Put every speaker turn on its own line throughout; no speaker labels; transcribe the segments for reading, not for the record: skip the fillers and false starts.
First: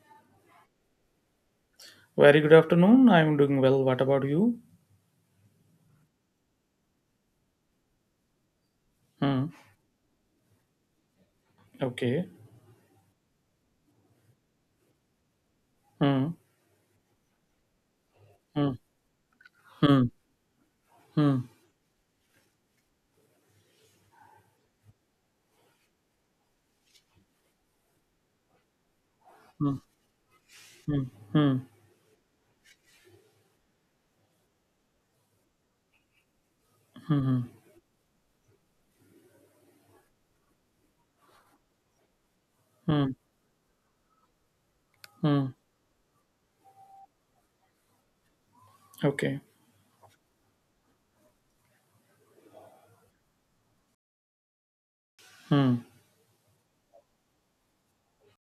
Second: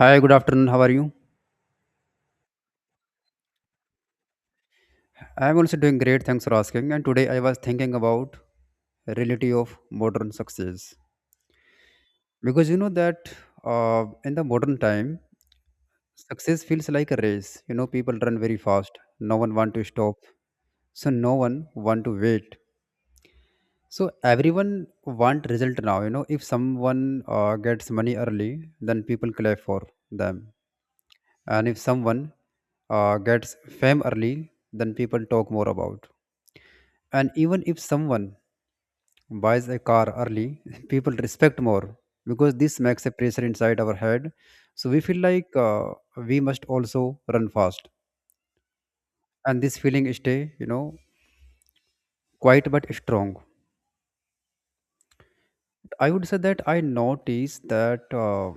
Hi, good afternoon. How are you?
Very good afternoon. I'm doing well. What about you?
I'm also doing great. Thanks for asking. And today I was thinking about reality
Hmm.
of modern success
Okay.
because you know that in the modern time,
Hmm.
success feels like a race. You know, people run very
Hmm.
fast. No one want to
Hmm.
stop, so no
Hmm.
one want to wait. So everyone want result now. You know, if someone gets money early, then people clap
Hmm.
for them,
Hmm. Hmm.
and if someone gets fame early, then people talk more about. And
Hmm.
even if someone buys a car early, people respect more because this makes a
Hmm.
pressure inside our head. So we feel like
Hmm.
we must also run fast.
Okay.
And this feeling stay, you know, quiet but strong.
Hmm.
I would say that I notice that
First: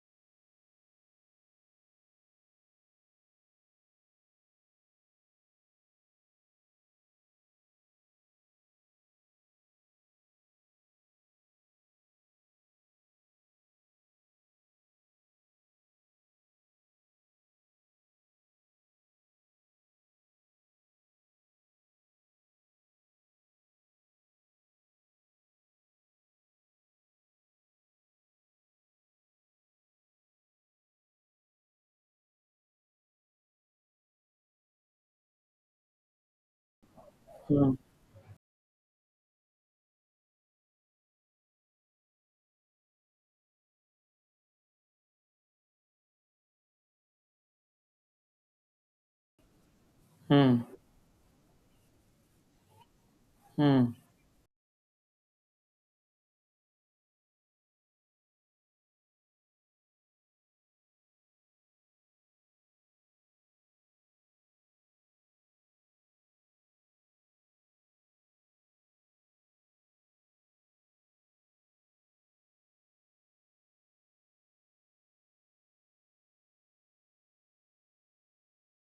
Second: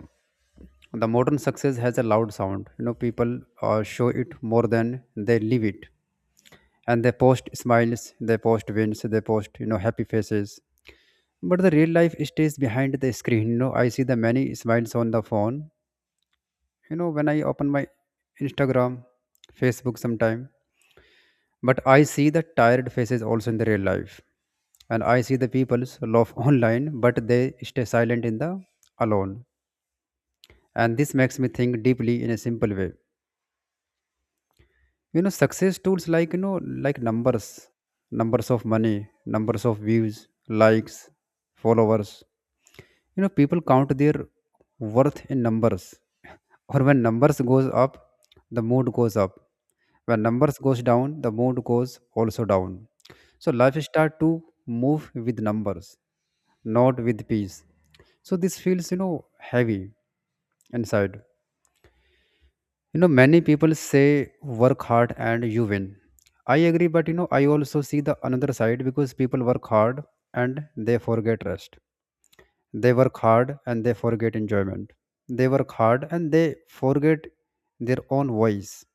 the modern success has a loud sound. You know, people show it more than they live it. And they post smiles, they post wins, they post, you know, happy faces, but the real life stays behind the screen. You know, I see the many smiles on the phone, you know, when I open my Instagram, Facebook sometime, but I see the tired faces also in the real life, and I see the people's laugh online, but they stay silent in the alone. And this makes me think deeply in a simple way. You know, success tools like, you know, like numbers,
Hmm.
numbers of money, numbers of views, likes, followers. You know, people count their worth in numbers. Or when numbers goes up, the mood goes up. When numbers
Hmm.
goes down, the mood goes also down. So life
Hmm.
start to move with numbers, not with peace. So this feels, you know, heavy inside. You know, many people say work hard and you win. I agree, but you know, I also see the another side because people work hard and they forget rest. They work hard and they forget enjoyment. They work hard and they forget their own voice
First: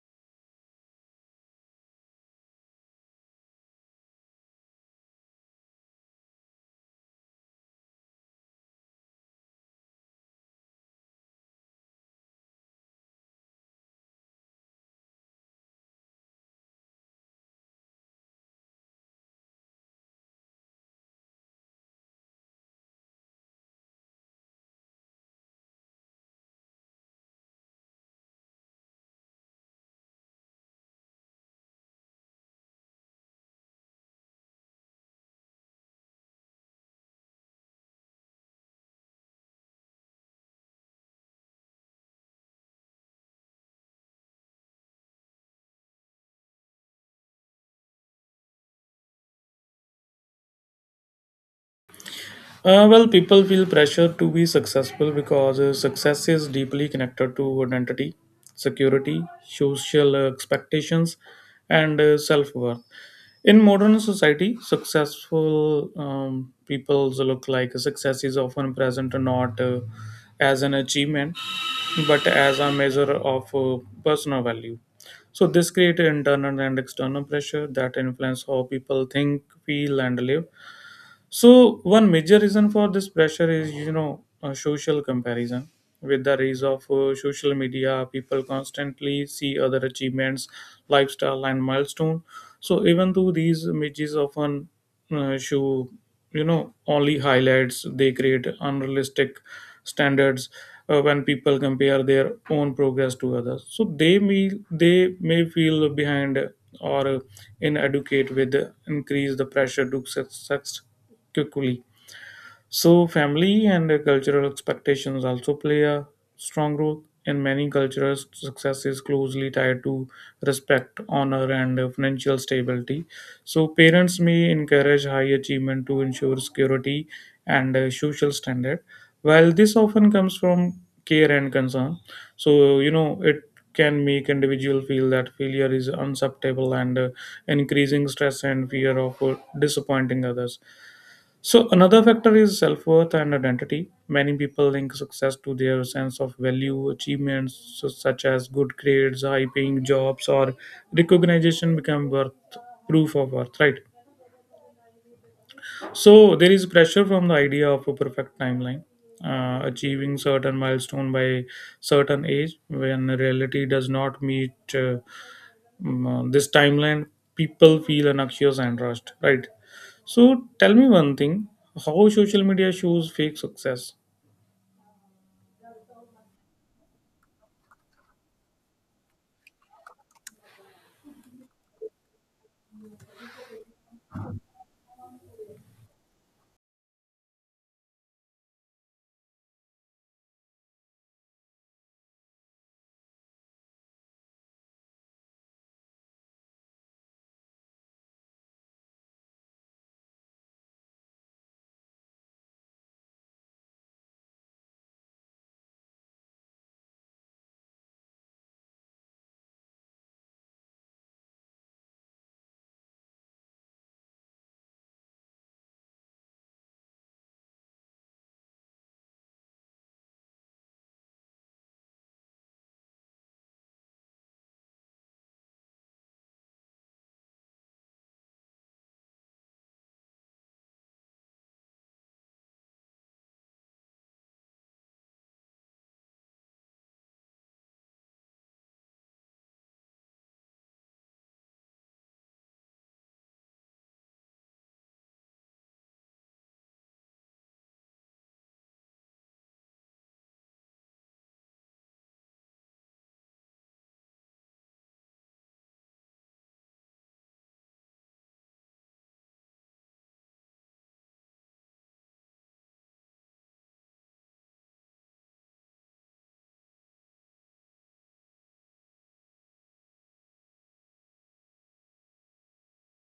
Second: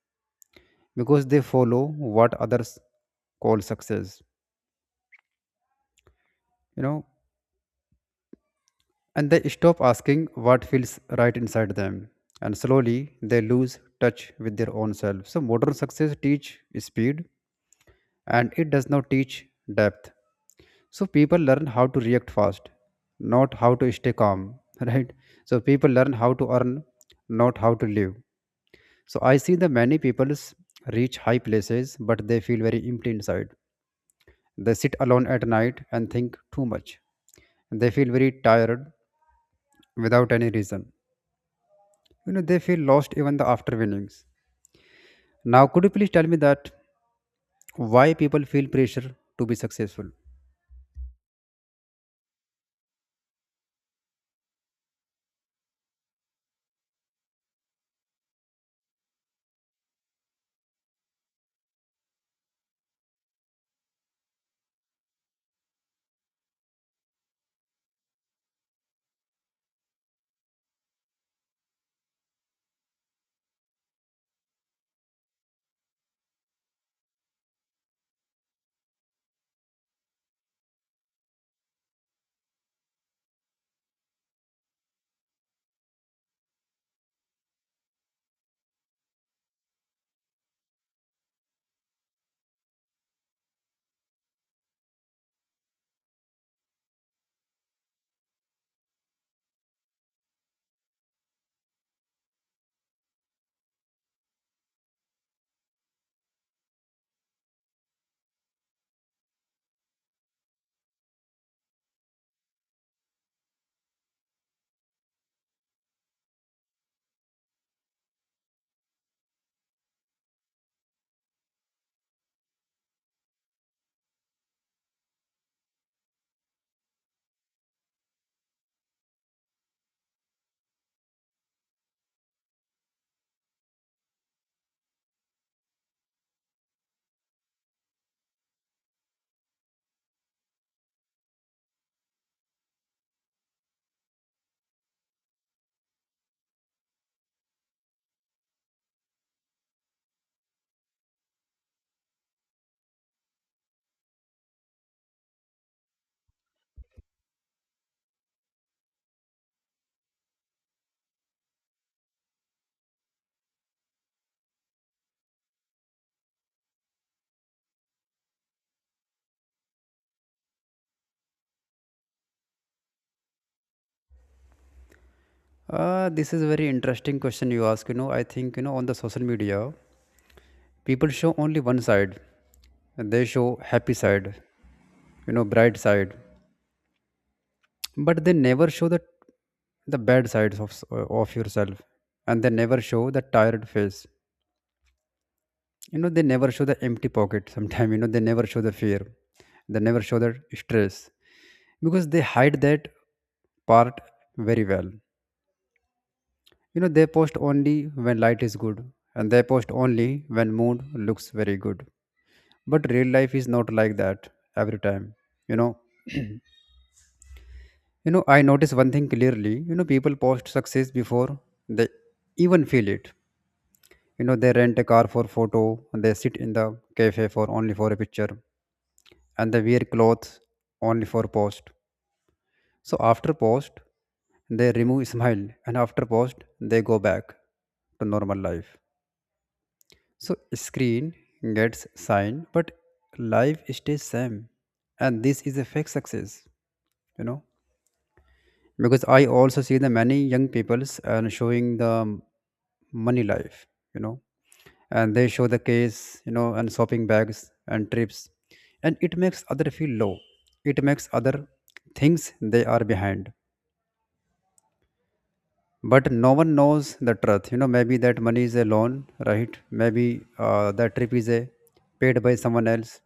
because they follow what others call success, you know, and they stop asking what feels right inside them. And slowly they lose touch with their own self. So modern success teach speed and it does not teach depth. So people learn how to react fast, not how to stay calm, right? So people learn how to earn, not how to live. So I see the many peoples reach high places, but they feel very empty inside. They sit alone at night and think too much. They feel very tired without any reason. You know, they feel lost even the after winnings. Now, could you please tell me that why people feel pressure to be successful?
Well, people feel pressure to be successful because success is deeply connected to identity, security, social expectations, and self worth. In modern society, successful people's look like success is often present not as an achievement but as a measure of personal value. So, this creates internal and external pressure that influence how people think, feel, and live. So one major reason for this pressure is social comparison. With the rise of social media, people constantly see other achievements, lifestyle, and milestone. So even though these images often show only highlights, they create unrealistic standards when people compare their own progress to others. So they may feel behind or inadequate with increase the pressure to success quickly. So, family and cultural expectations also play a strong role. In many cultures, success is closely tied to respect, honor, and financial stability. So, parents may encourage high achievement to ensure security and social standard. While this often comes from care and concern, so it can make individual feel that failure is unacceptable and increasing stress and fear of disappointing others. So another factor is self-worth and identity. Many people link success to their sense of value, achievements such as good grades, high-paying jobs, or recognition become worth proof of worth, right? So there is pressure from the idea of a perfect timeline, achieving certain milestone by certain age. When reality does not meet this timeline, people feel anxious and rushed, right? So tell me one thing. How social media shows fake success?
This is a very interesting question you ask. You know, I think, you know, on the social media, people show only one side. And they show happy side, you know, bright side. But they never show the bad sides of of yourself. And they never show the tired face. You know, they never show the empty pocket sometimes, you know, they never show the fear. They never show the stress. Because they hide that part very well. You know, they post only when light is good, and they post only when mood looks very good. But real life is not like that every time. You know, you know, I notice one thing clearly. You know, people post success before they even feel it. You know, they rent a car for photo, and they sit in the cafe for only for a picture, and they wear clothes only for post. So after post, they remove smile, and after post, they go back to normal life. So screen gets signed, but life stays same, and this is a fake success, you know. Because I also see the many young peoples and showing the money life, you know, and they show the case, you know, and shopping bags and trips, and it makes other feel low. It makes other things they are behind. But no one knows the truth. You know, maybe that money is a loan, right? Maybe that trip is a paid by someone else.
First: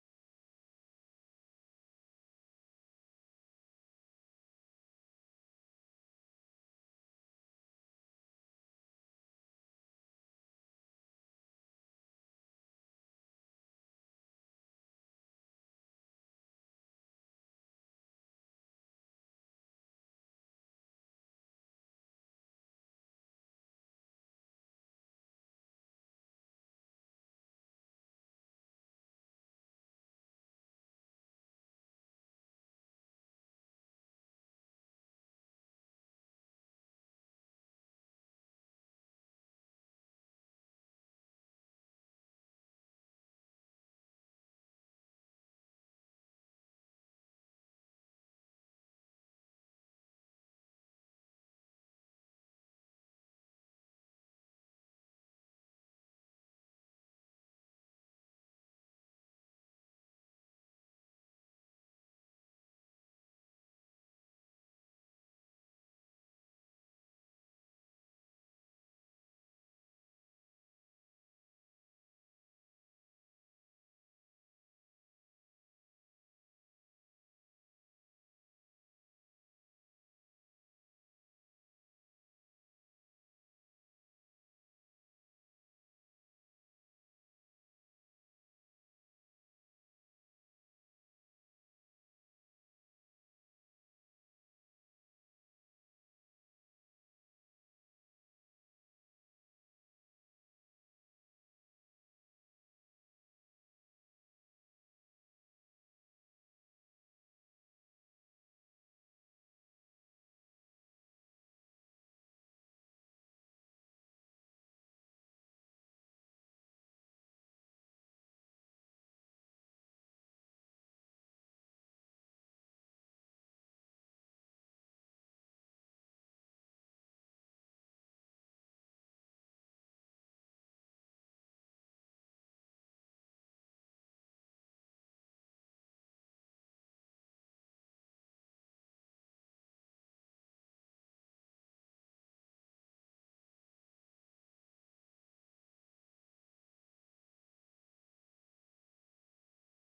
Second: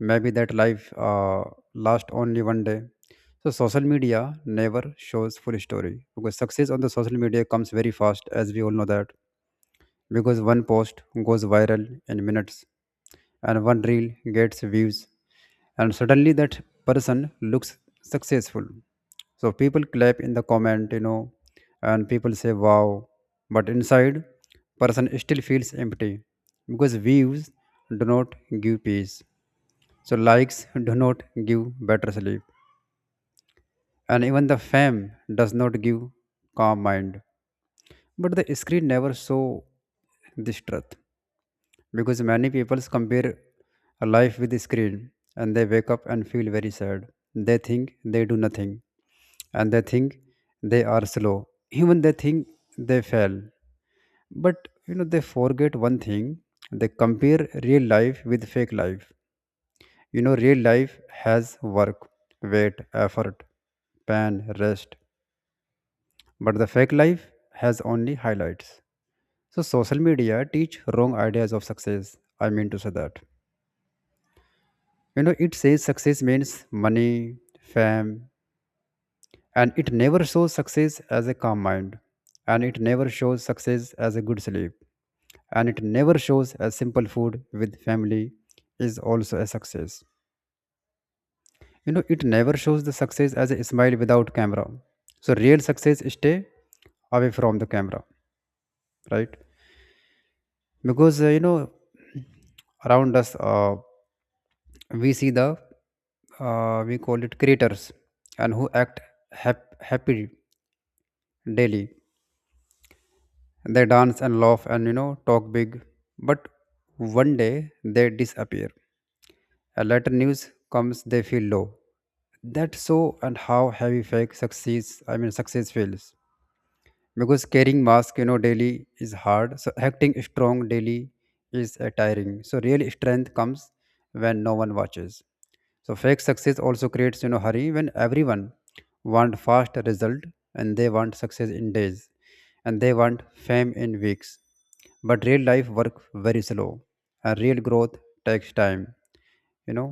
Maybe that life lasts only one day. So social media never shows full story because success on the social media comes very fast, as we all know that because one post goes viral in minutes, and one reel gets views, and suddenly that person looks successful. So people clap in the comment, you know, and people say wow, but inside person still feels empty because views do not give peace. So likes do not give better sleep, and even the fame does not give calm mind, but the screen never saw this truth because many people compare a life with a screen, and they wake up and feel very sad. They think they do nothing and they think they are slow. Even they think they fail. But you know they forget one thing. They compare real life with fake life. You know real life has work, weight, effort, pain, rest. But the fake life has only highlights. So social media teach wrong ideas of success. I mean to say that. You know, it says success means money, fame, and it never shows success as a calm mind, and it never shows success as a good sleep, and it never shows a simple food with family is also a success. You know, it never shows the success as a smile without camera. So real success stay away from the camera, right? Because you know, around us, we see the we call it creators and who act happy daily. They dance and laugh and you know talk big, but one day they disappear. A later news comes, they feel low. That's so and how heavy fake success, I mean success feels because carrying mask, you know, daily is hard. So acting strong daily is tiring. So real strength comes when no one watches. So fake success also creates, you know, hurry when everyone want fast result, and they want success in days, and they want fame in weeks, but real life work very slow, and real growth takes time, you know.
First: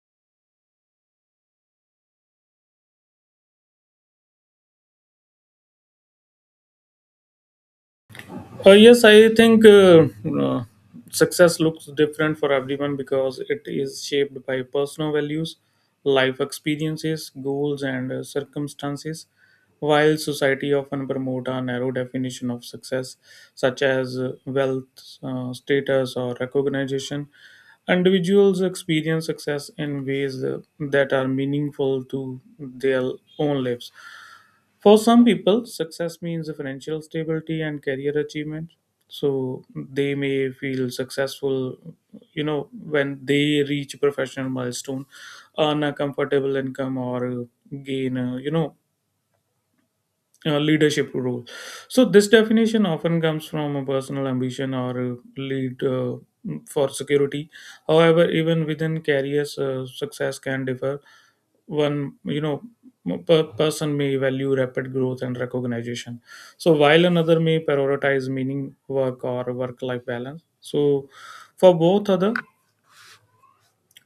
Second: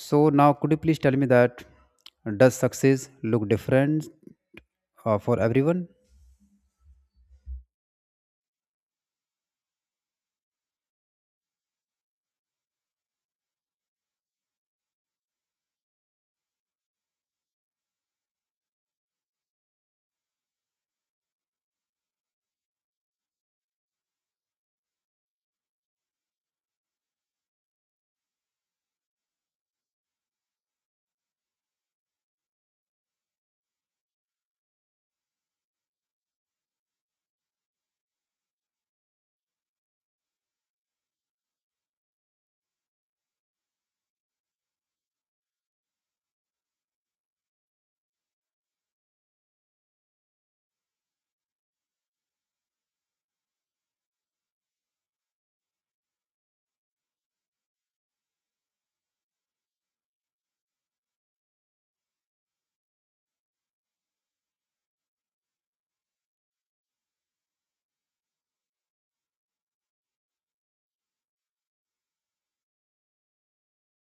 So now could you please tell me that does success look different for everyone?
Yes, I think success looks different for everyone because it is shaped by personal values, life experiences, goals, and circumstances. While society often promote a narrow definition of success, such as wealth, status, or recognition, individuals experience success in ways that are meaningful to their own lives. For some people, success means financial stability and career achievement. So they may feel successful, when they reach a professional milestone, earn a comfortable income, or gain, leadership role. So this definition often comes from a personal ambition or a lead for security. However, even within careers, success can differ. One, per person may value rapid growth and recognition. So while another may prioritize meaning, work, or work-life balance. So for both other,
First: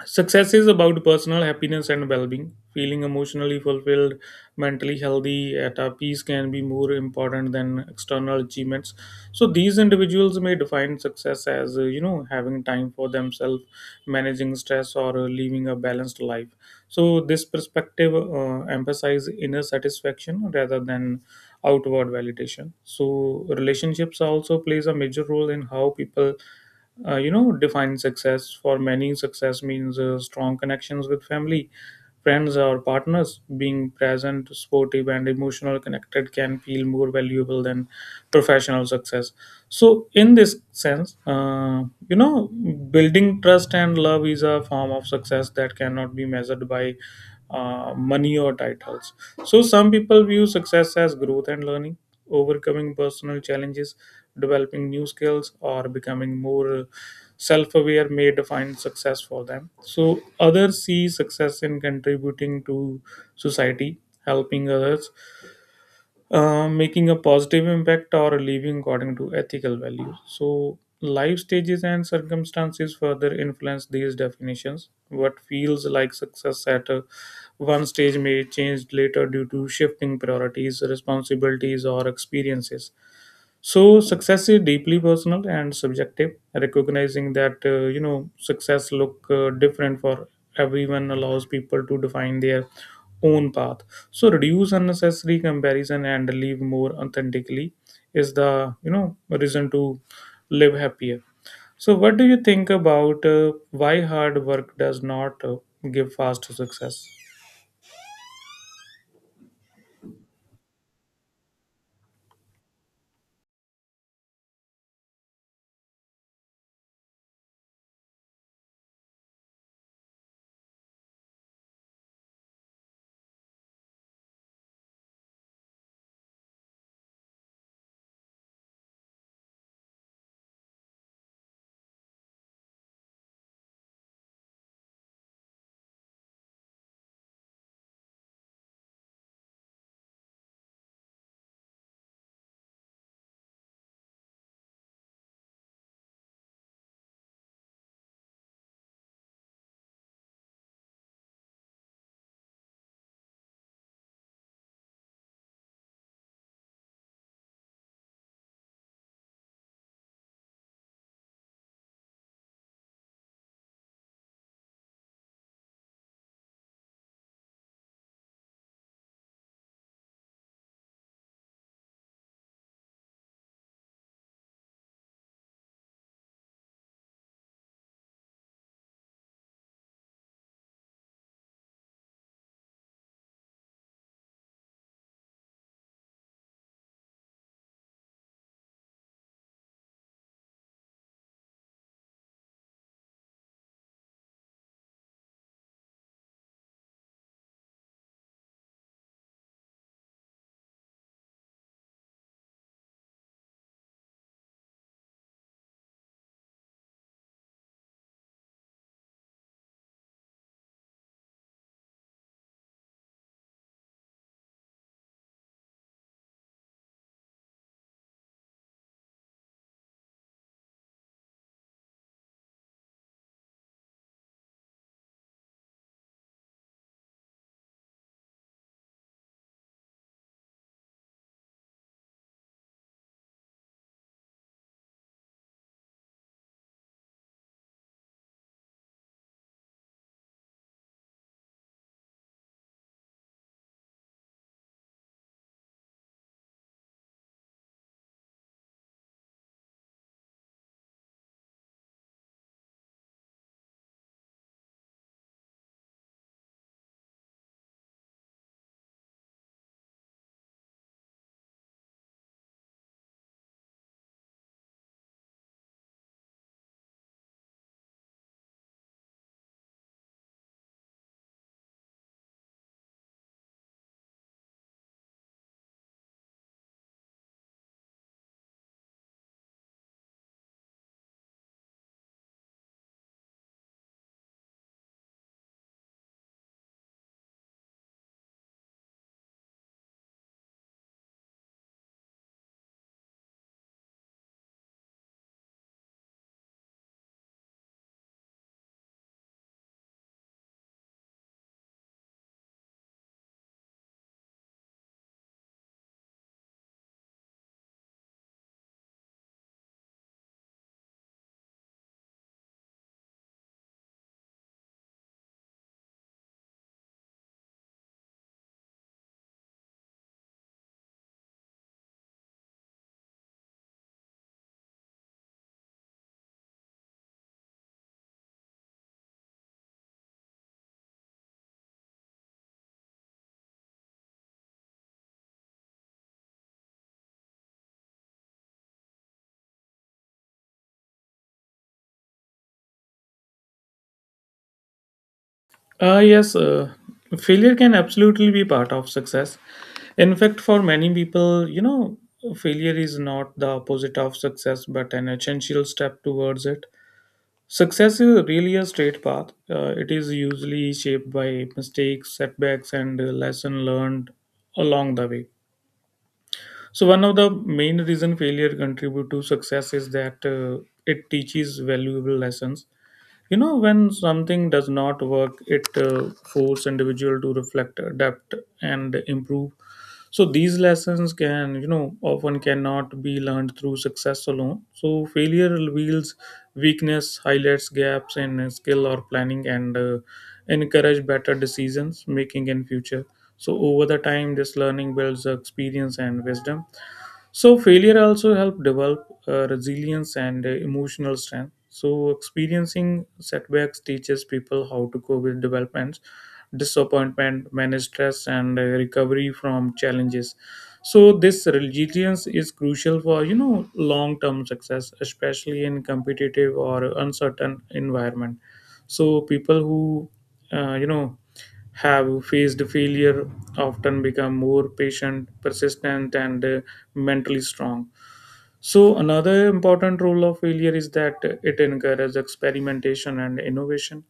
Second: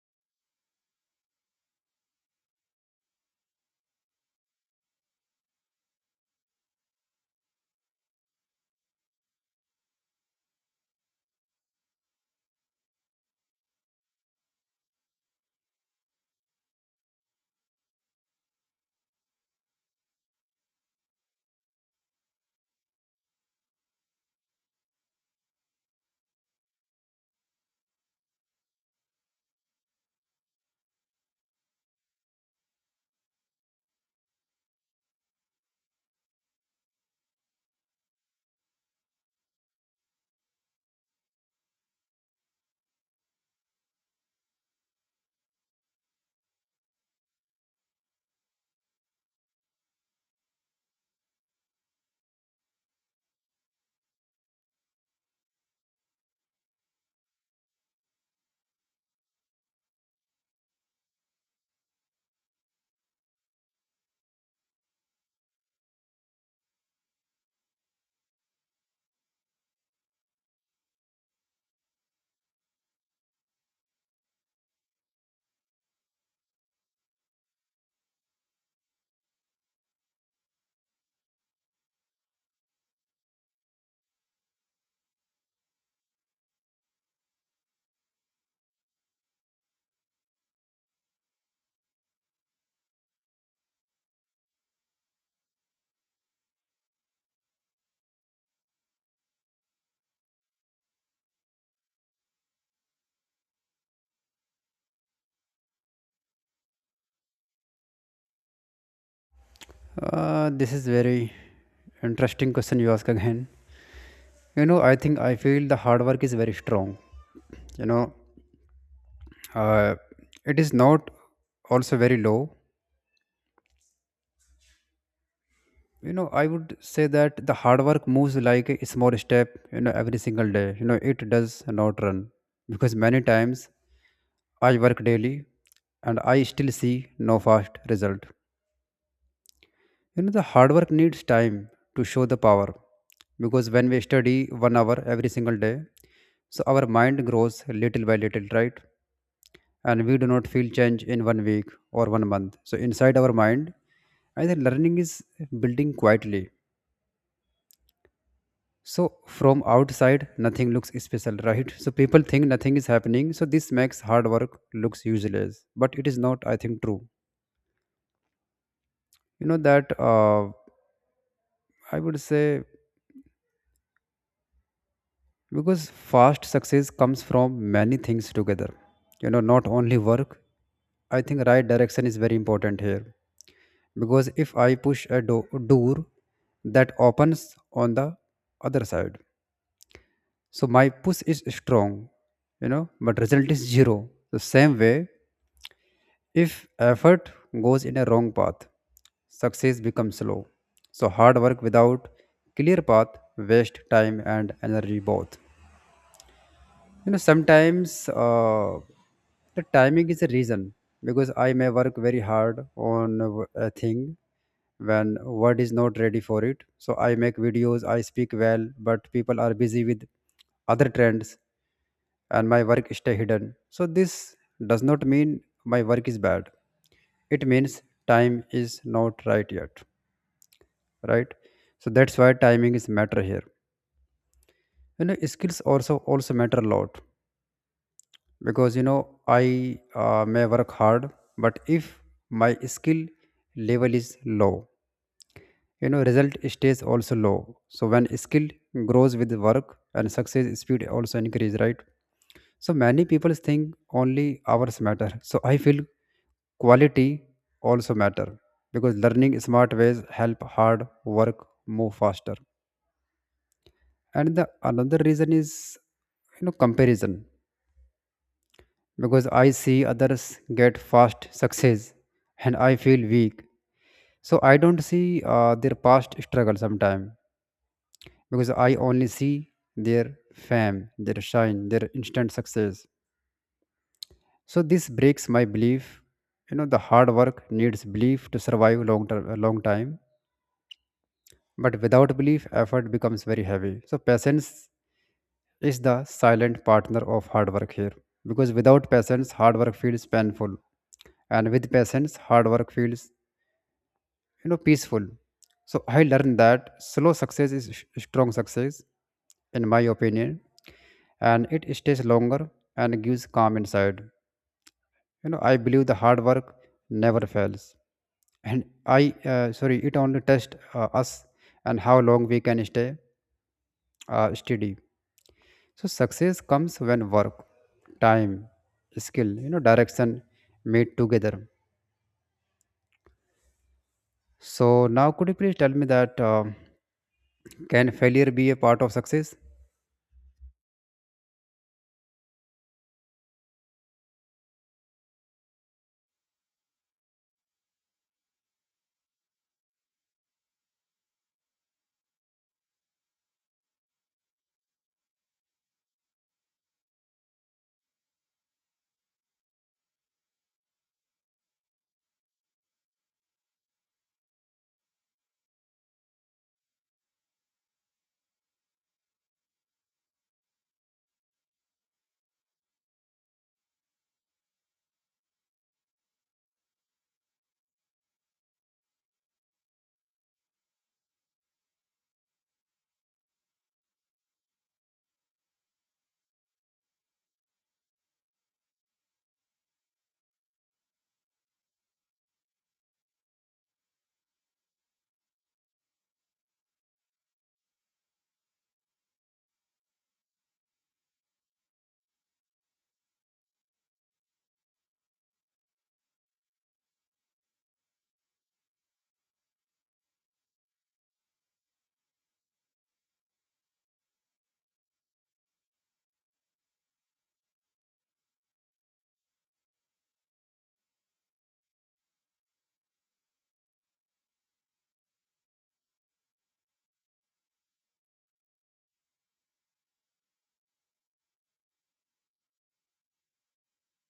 success is about personal happiness and well being. Feeling emotionally fulfilled, mentally healthy, at our peace can be more important than external achievements. So, these individuals may define success as, having time for themselves, managing stress, or living a balanced life. So, this perspective emphasizes inner satisfaction rather than outward validation. So, relationships also plays a major role in how people define success. For many, success means strong connections with family, friends, or partners. Being present, supportive, and emotional connected can feel more valuable than professional success. So in this sense, you know building trust and love is a form of success that cannot be measured by money or titles. So some people view success as growth and learning, overcoming personal challenges, developing new skills, or becoming more self-aware may define success for them. So others see success in contributing to society, helping others, making a positive impact, or living according to ethical values. So, life stages and circumstances further influence these definitions. What feels like success at a, one stage may change later due to shifting priorities, responsibilities, or experiences. So success is deeply personal and subjective. Recognizing that, success look different for everyone allows people to define their own path, so reduce unnecessary comparison and live more authentically is the, reason to live happier. So what do you think about why hard work does not give fast success?
This is very interesting question you ask again. You know, I think I feel the hard work is very strong. You know, uh, it is not also very low. You know, I would say that the hard work moves like a small step. You know, every single day. You know, it does not run because many times I work daily and I still see no fast result. You know, the hard work needs time to show the power because when we study one hour every single day, so our mind grows little by little, right? And we do not feel change in one week or one month. So inside our mind, I think learning is building quietly. So from outside, nothing looks special, right? So people think nothing is happening. So this makes hard work looks useless, but it is not, I think, true. You know that I would say because fast success comes from many things together, you know, not only work. I think right direction is very important here, because if I push a door that opens on the other side, so my push is strong, you know, but result is zero. The same way, if effort goes in a wrong path, success becomes slow. So hard work without clear path waste time and energy both. You know, sometimes the timing is a reason because I may work very hard on a a thing when word is not ready for it. So I make videos, I speak well, but people are busy with other trends and my work stay hidden. So this does not mean my work is bad. It means time is not right yet, right? So that's why timing is matter here. You know, skills also matter a lot because you know I may work hard, but if my skill level is low, you know result stays also low. So when skill grows with work and success speed also increase, right? So many people think only hours matter. So I feel quality also matter because learning smart ways help hard work move faster. And the another reason is, you know, comparison because I see others get fast success and I feel weak. So I don't see their past struggle sometimes because I only see their fame, their shine, their instant success. So this breaks my belief. You know, the hard work needs belief to survive long term, long time. But without belief, effort becomes very heavy. So patience is the silent partner of hard work here because without patience, hard work feels painful, and with patience, hard work feels peaceful. So I learned that slow success is strong success, in my opinion, and it stays longer and gives calm inside. You know, I believe the hard work never fails, and I sorry it only tests us and how long we can stay steady. So success comes when work, time, skill, you know, direction meet together. So now, could you please tell me that, can failure be a part of success?
Yes, failure can absolutely be part of success. In fact, for many people, failure is not the opposite of success but an essential step towards it. Success is really a straight path. It is usually shaped by mistakes, setbacks, and lesson learned along the way. So one of the main reason failure contribute to success is that it teaches valuable lessons. When something does not work, it force individual to reflect, adapt, and improve. So these lessons can often cannot be learned through success alone. So failure reveals weakness, highlights gaps in skill or planning, and encourage better decisions making in future. So over the time, this learning builds experience and wisdom. So failure also help develop resilience and emotional strength. So experiencing setbacks teaches people how to cope with developments, disappointment, manage stress, and recovery from challenges. So this resilience is crucial for long-term success, especially in competitive or uncertain environment. So people who uh, you know have faced failure often become more patient, persistent, and mentally strong. So another important role of failure is that it encourages experimentation and innovation.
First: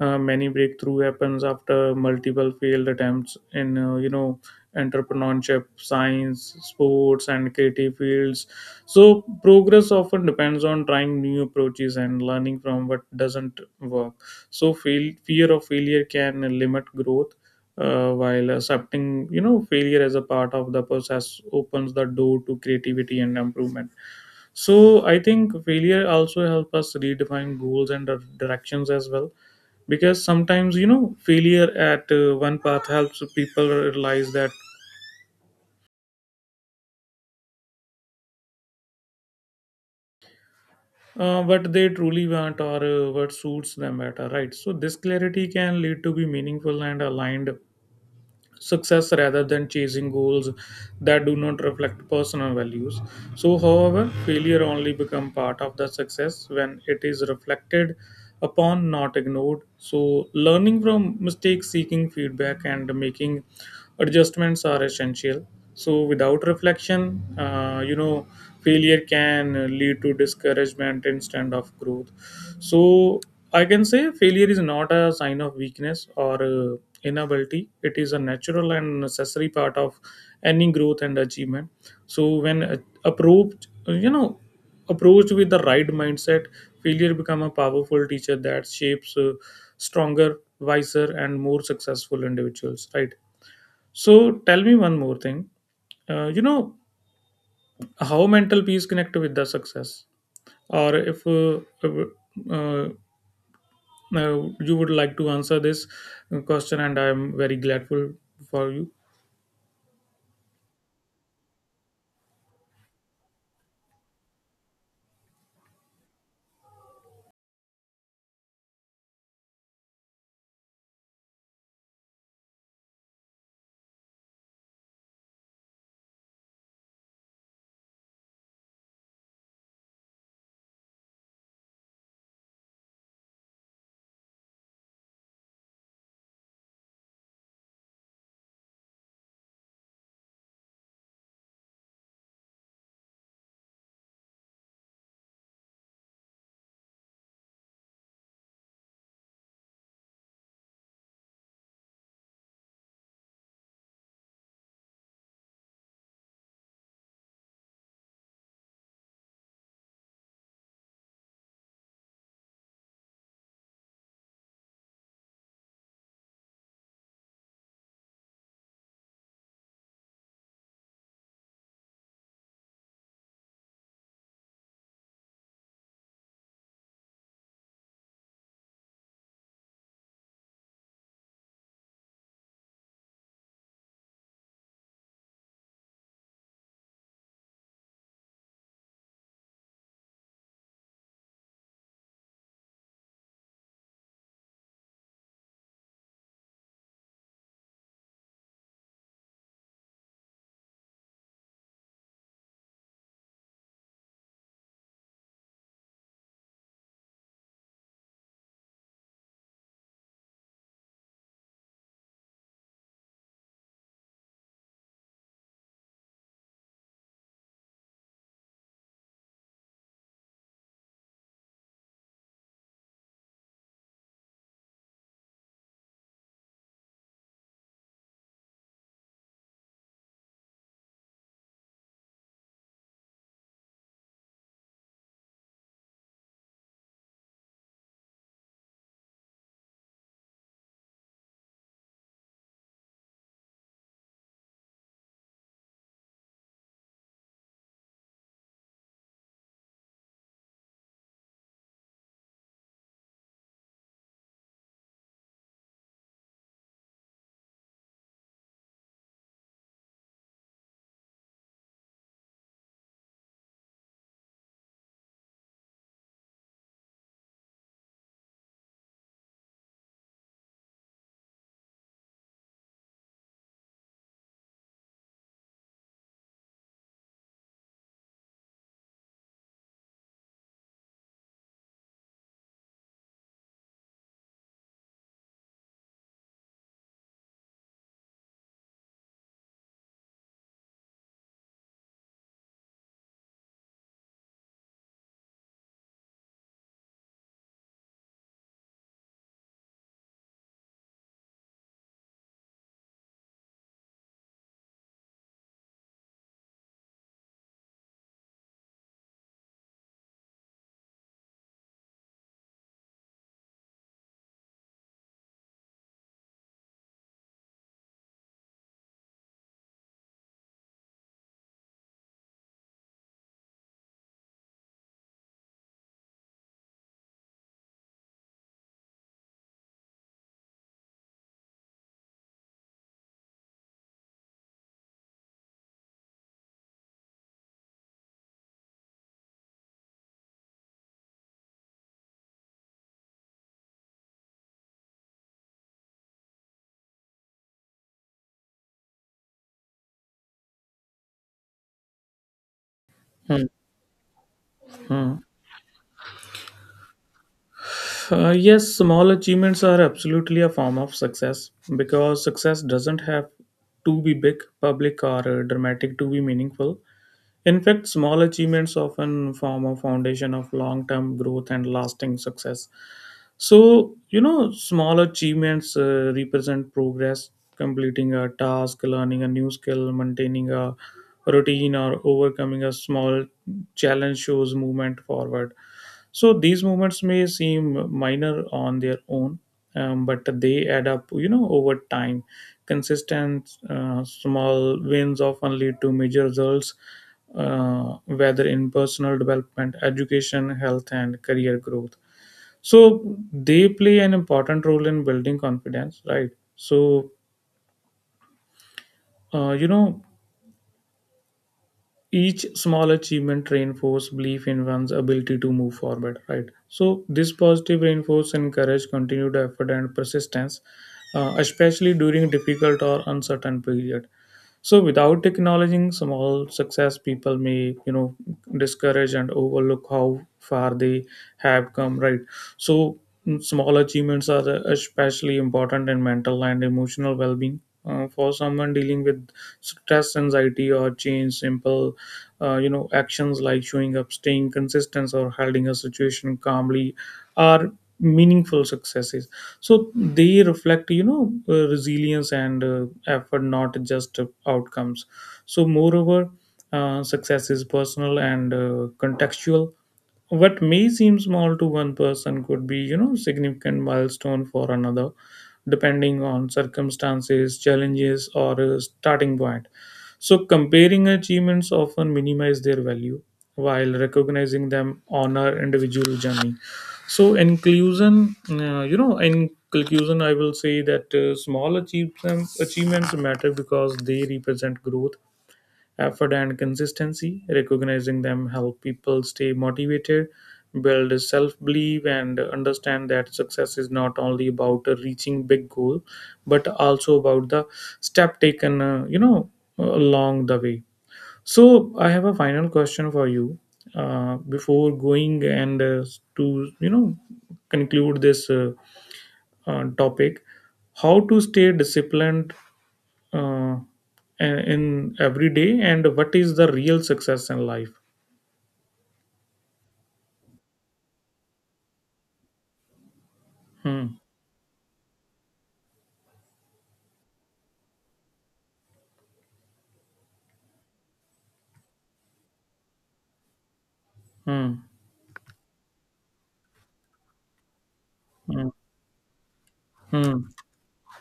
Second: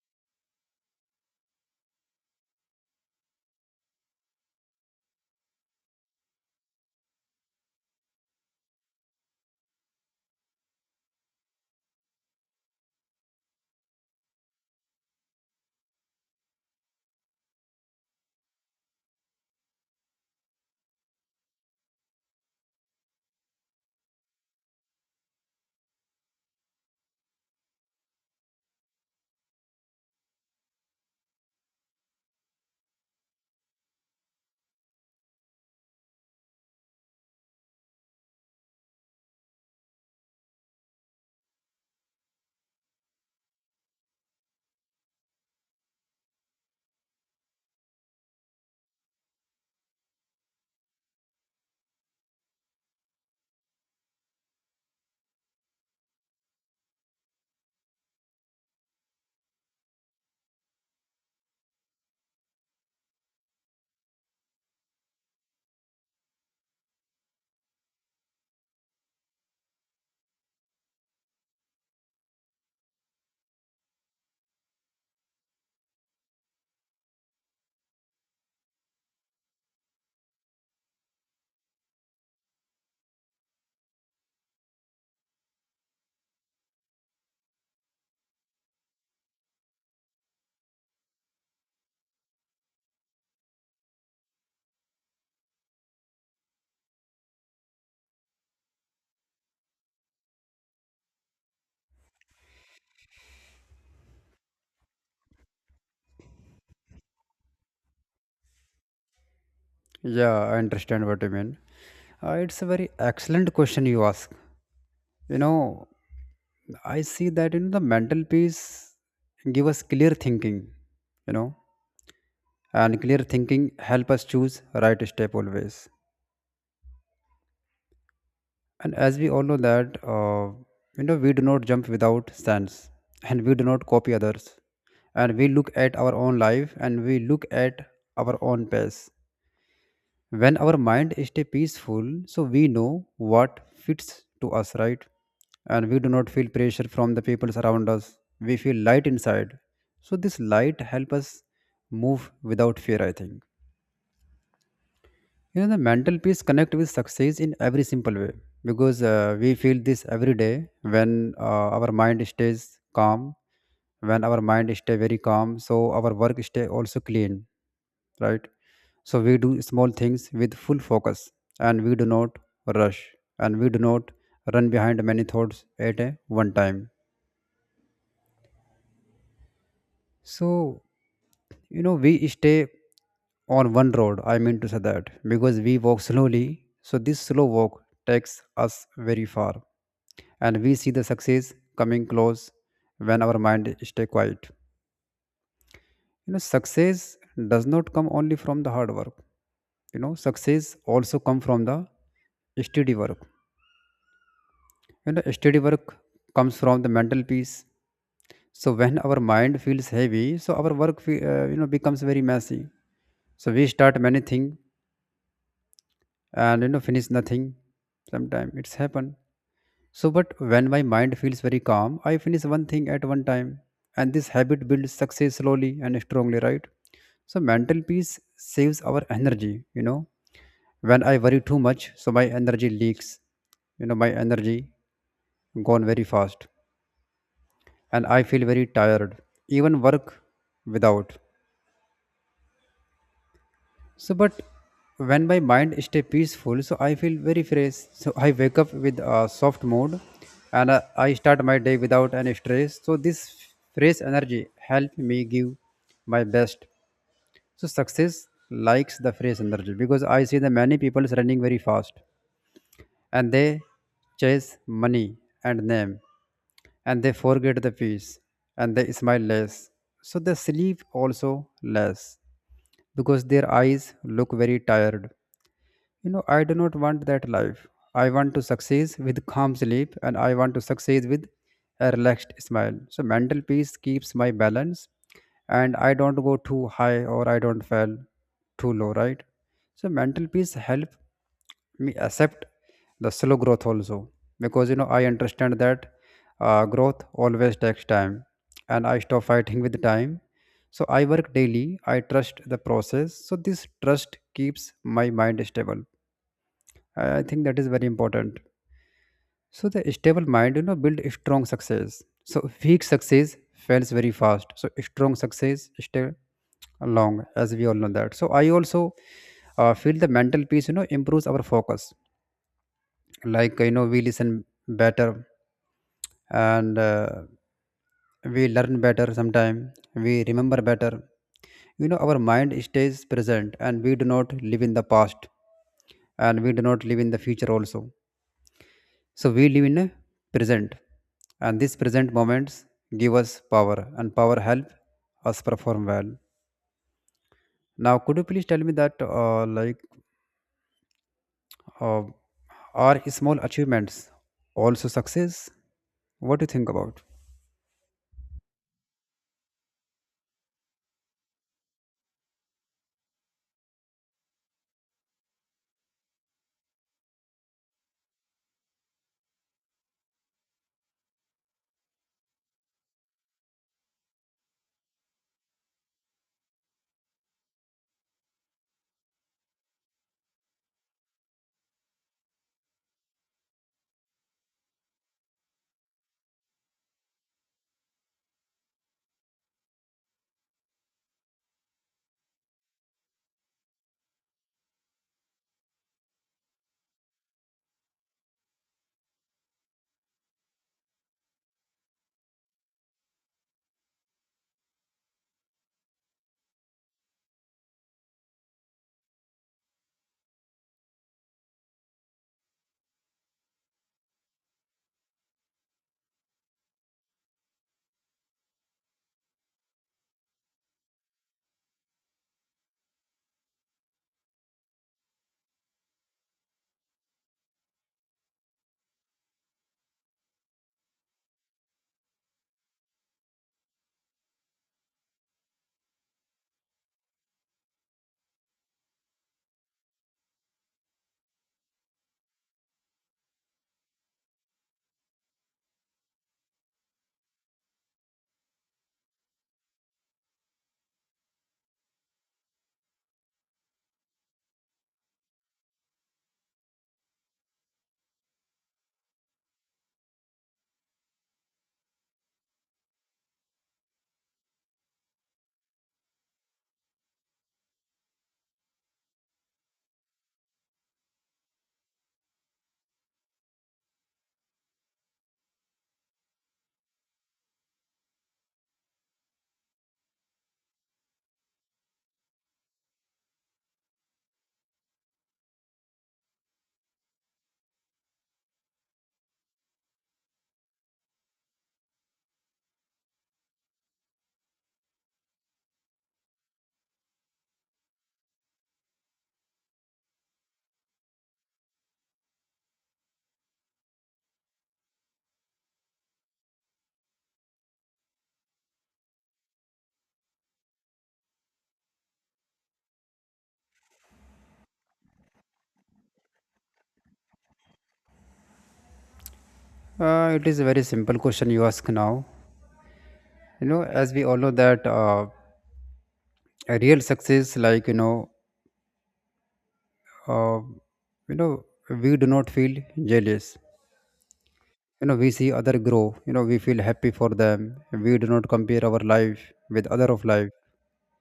Many breakthrough happens after multiple failed attempts in entrepreneurship, science, sports, and creative fields. So progress often depends on trying new approaches and learning from what doesn't work. So fear of failure can limit growth. While accepting, failure as a part of the process opens the door to creativity and improvement. So I think failure also helps us redefine goals and directions as well. Because sometimes, failure at one path helps people realize that what they truly want or what suits them better, right? So this clarity can lead to be meaningful and aligned success rather than chasing goals that do not reflect personal values. So, however, failure only become part of the success when it is reflected upon, not ignored. So, learning from mistakes, seeking feedback, and making adjustments are essential. So, without reflection, failure can lead to discouragement instead of growth. So I can say failure is not a sign of weakness or inability. It is a natural and necessary part of any growth and achievement. So when approached, you know, approached with the right mindset, failure become a powerful teacher that shapes stronger, wiser, and more successful individuals. Right. So tell me one more thing. Uh, you know how mental peace connect with the success? Or if uh, you would like to answer this question, and I am very grateful for you.
Yeah, I understand what you mean. It's a very excellent question you ask. You know, I see that in the mental peace give us clear thinking, you know, and clear thinking help us choose right step always. And as we all know that, you know, we do not jump without sense, and we do not copy others, and we look at our own life, and we look at our own pace. When our mind stay peaceful, so we know what fits to us, right? And we do not feel pressure from the people around us, we feel light inside. So this light help us move without fear, I think. You know, the mental peace connect with success in every simple way, because we feel this every day when our mind stays calm. When our mind stay very calm, so our work stay also clean, right? So we do small things with full focus, and we do not rush, and we do not run behind many thoughts at a one time. So, you know, we stay on one road, I mean to say that, because we walk slowly. So this slow walk takes us very far, and we see the success coming close when our mind stay quiet. You know, success does not come only from the hard work. You know, success also come from the steady work. You know, steady work comes from the mental peace. So when our mind feels heavy, so our work you know, becomes very messy. So we start many things and, you know, finish nothing. Sometime it's happen. So but when my mind feels very calm, I finish one thing at one time, and this habit builds success slowly and strongly, right? So mental peace saves our energy, you know. When I worry too much, so my energy leaks. You know, my energy gone very fast, and I feel very tired, even work without. So, but when my mind stay peaceful, so I feel very fresh. So I wake up with a soft mood, and I start my day without any stress. So this fresh energy help me give my best. So success likes the fresh energy, because I see the many people is running very fast, and they chase money and name, and they forget the peace, and they smile less. So they sleep also less because their eyes look very tired. You know, I do not want that life. I want to succeed with calm sleep, and I want to succeed with a relaxed smile. So mental peace keeps my balance, and I don't go too high or I don't fall too low, right? So mental peace help me accept the slow growth also, because you know, I understand that growth always takes time, and I stop fighting with time. So I work daily, I trust the process. So this trust keeps my mind stable. I think that is very important. So the stable mind, you know, build a strong success. So weak success fails very fast. So strong success stay long, as we all know that. So I also feel the mental peace, you know, improves our focus. Like, you know, we listen better and we learn better. Sometime we remember better. You know, our mind stays present, and we do not live in the past, and we do not live in the future also. So we live in a present, and these present moments give us power, and power help us perform well. Now, could you please tell me that, like, uh, are small
Hmm.
achievements also
Hmm.
success? What do you think about?
Yes, small achievements are absolutely a form of success because success doesn't have to be big, public, or dramatic to be meaningful. In fact, small achievements often form a foundation of long term growth and lasting success. So, small achievements represent progress. Completing a task, learning a new skill, maintaining a routine, or overcoming a small challenge shows movement forward. So, these movements may seem minor on their own, but they add up, over time. Consistent small wins often lead to major results, whether in personal development, education, health, and career growth. So they play an important role in building confidence, right? So, uh, you know, each small achievement reinforce belief in one's ability to move forward, right? So this positive reinforce encourage continued effort and persistence, especially during difficult or uncertain period. So without acknowledging small success, people may discourage and overlook how far they have come, right? So small achievements are especially important in mental and emotional well-being. For someone dealing with stress, anxiety, or change, simple actions like showing up, staying consistent, or handling a situation calmly are meaningful successes. So they reflect, resilience and effort, not just outcomes. So moreover, success is personal and contextual. What may seem small to one person could be, significant milestone for another, depending on circumstances, challenges, or a starting point. So comparing achievements often minimize their value, while recognizing them honor individual journey. So inclusion, you know in conclusion, I will say that small achievements matter because they represent growth, effort, and consistency. Recognizing them help people stay motivated, build self-belief, and understand that success is not only about reaching big goal, but also about the step taken, along the way. So I have a final question for you, before going and to you know conclude this topic. How to stay disciplined uh, in every day, and what is the real success in life?
It is a very simple question you ask now. You know,
Hmm.
as we all know that a real success, like, uh, you know, we do not feel jealous.
Hmm.
You know, we see other grow, you know, we feel happy for them. We do not
Hmm.
compare our life with other of
Hmm.
life.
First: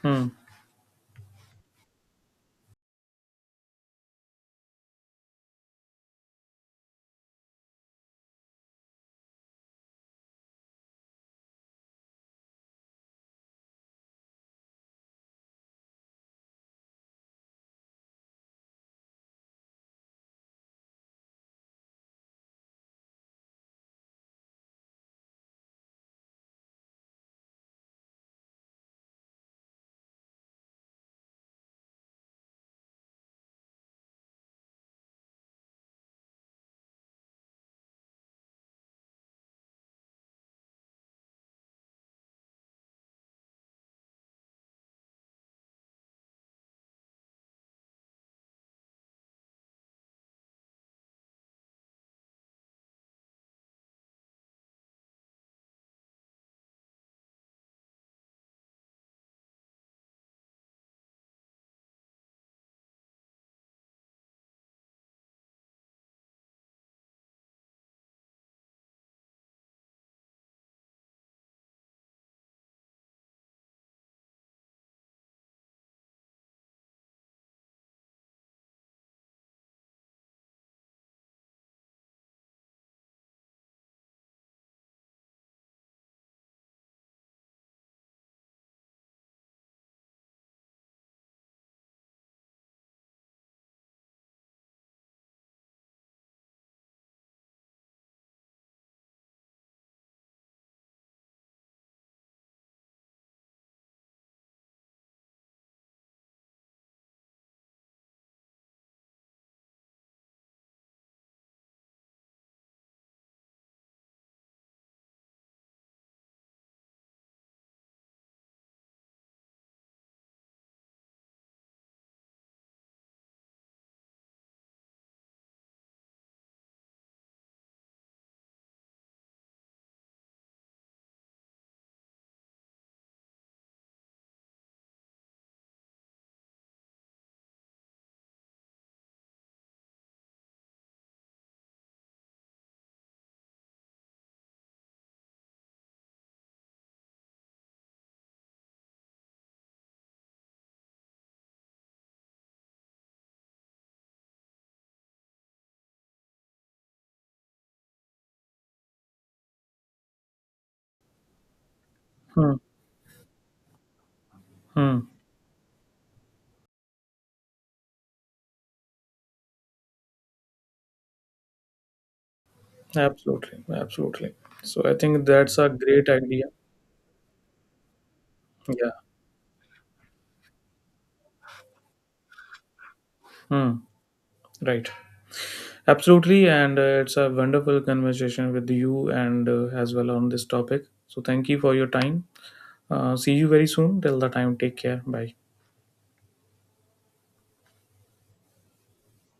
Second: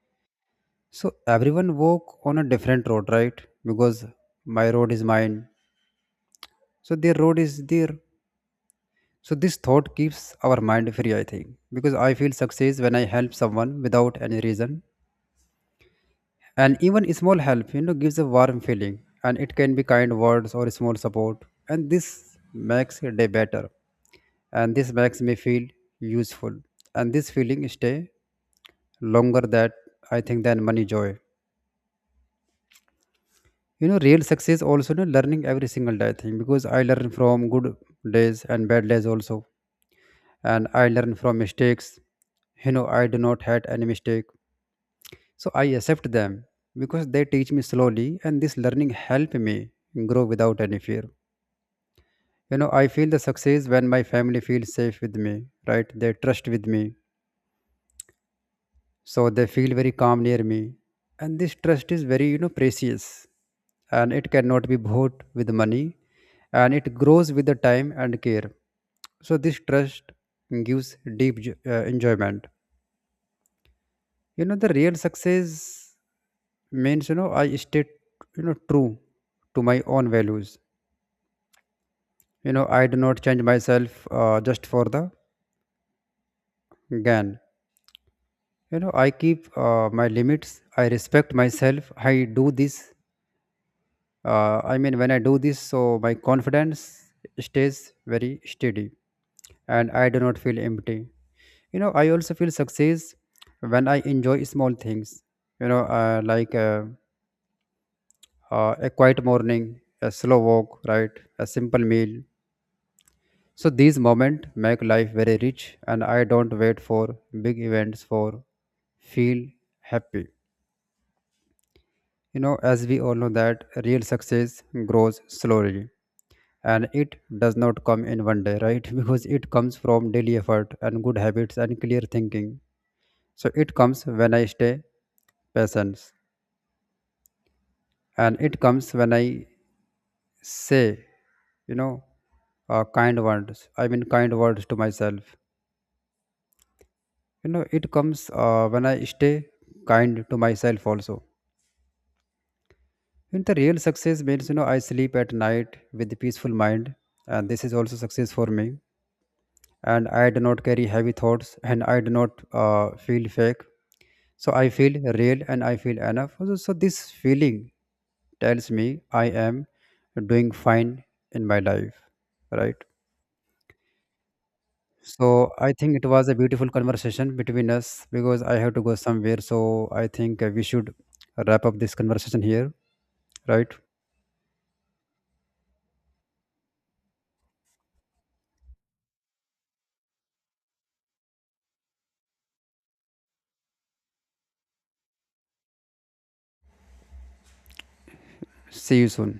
Hmm.
So everyone walk on a different road, right? Because my road is mine, so their road is their. So this thought keeps our mind free, I think, because I feel success when I help someone without any reason. And even small help, you know, gives a warm feeling, and it can be kind words or small support, and this makes a day better, and this makes me feel useful, and this feeling stay longer that I think than money joy. You know, real success also, you know, learning every single day thing, because I learn from good days and bad days also, and I learn from mistakes. You know, I do not had any mistake, so I accept them because they teach me slowly, and this learning help me grow without any fear. You know, I feel the success when my family feels safe with me, right? They trust with me, so they feel very calm near me, and this trust is very, you know, precious, and it cannot be bought with money, and it grows with the time and care. So this trust gives deep enjoyment. You know, the real success means, you know, I stay, you know, true to my own values. You know, I do not change myself just for the gain. You know, I keep my limits, I respect myself, I do this I mean, when I do this, so my confidence stays very steady, and I do not feel empty. You know, I also feel success when I enjoy small things, you know, like a quiet morning, a slow walk, right, a simple meal. So these moments make life very rich, and I don't wait for big events for feel happy. You know, as we all know that real success grows slowly, and it does not come in one day, right? Because it comes from daily effort and good habits and clear thinking. So it comes when I stay patient, and it comes when I say, you know, kind words to myself. You know, it comes when I stay kind to myself also. In the real success means, you know, I sleep at night with a peaceful mind, and this is also success for me. And I do not carry heavy thoughts, and I do not
Hmm.
feel fake. So I
Hmm.
feel real and I feel enough. So this feeling tells me I am doing fine in my life, right?
Absolutely, absolutely. So I think
So
that's a
I think it
great
was a
idea.
beautiful conversation between us because I have to go
Yeah.
somewhere. So I think we should wrap up this conversation here, right?
Hmm. Right. Absolutely. And it's a wonderful conversation with you and as well on this topic. So thank you for your time. See you very soon. Till the time, take care. Bye.
See you soon.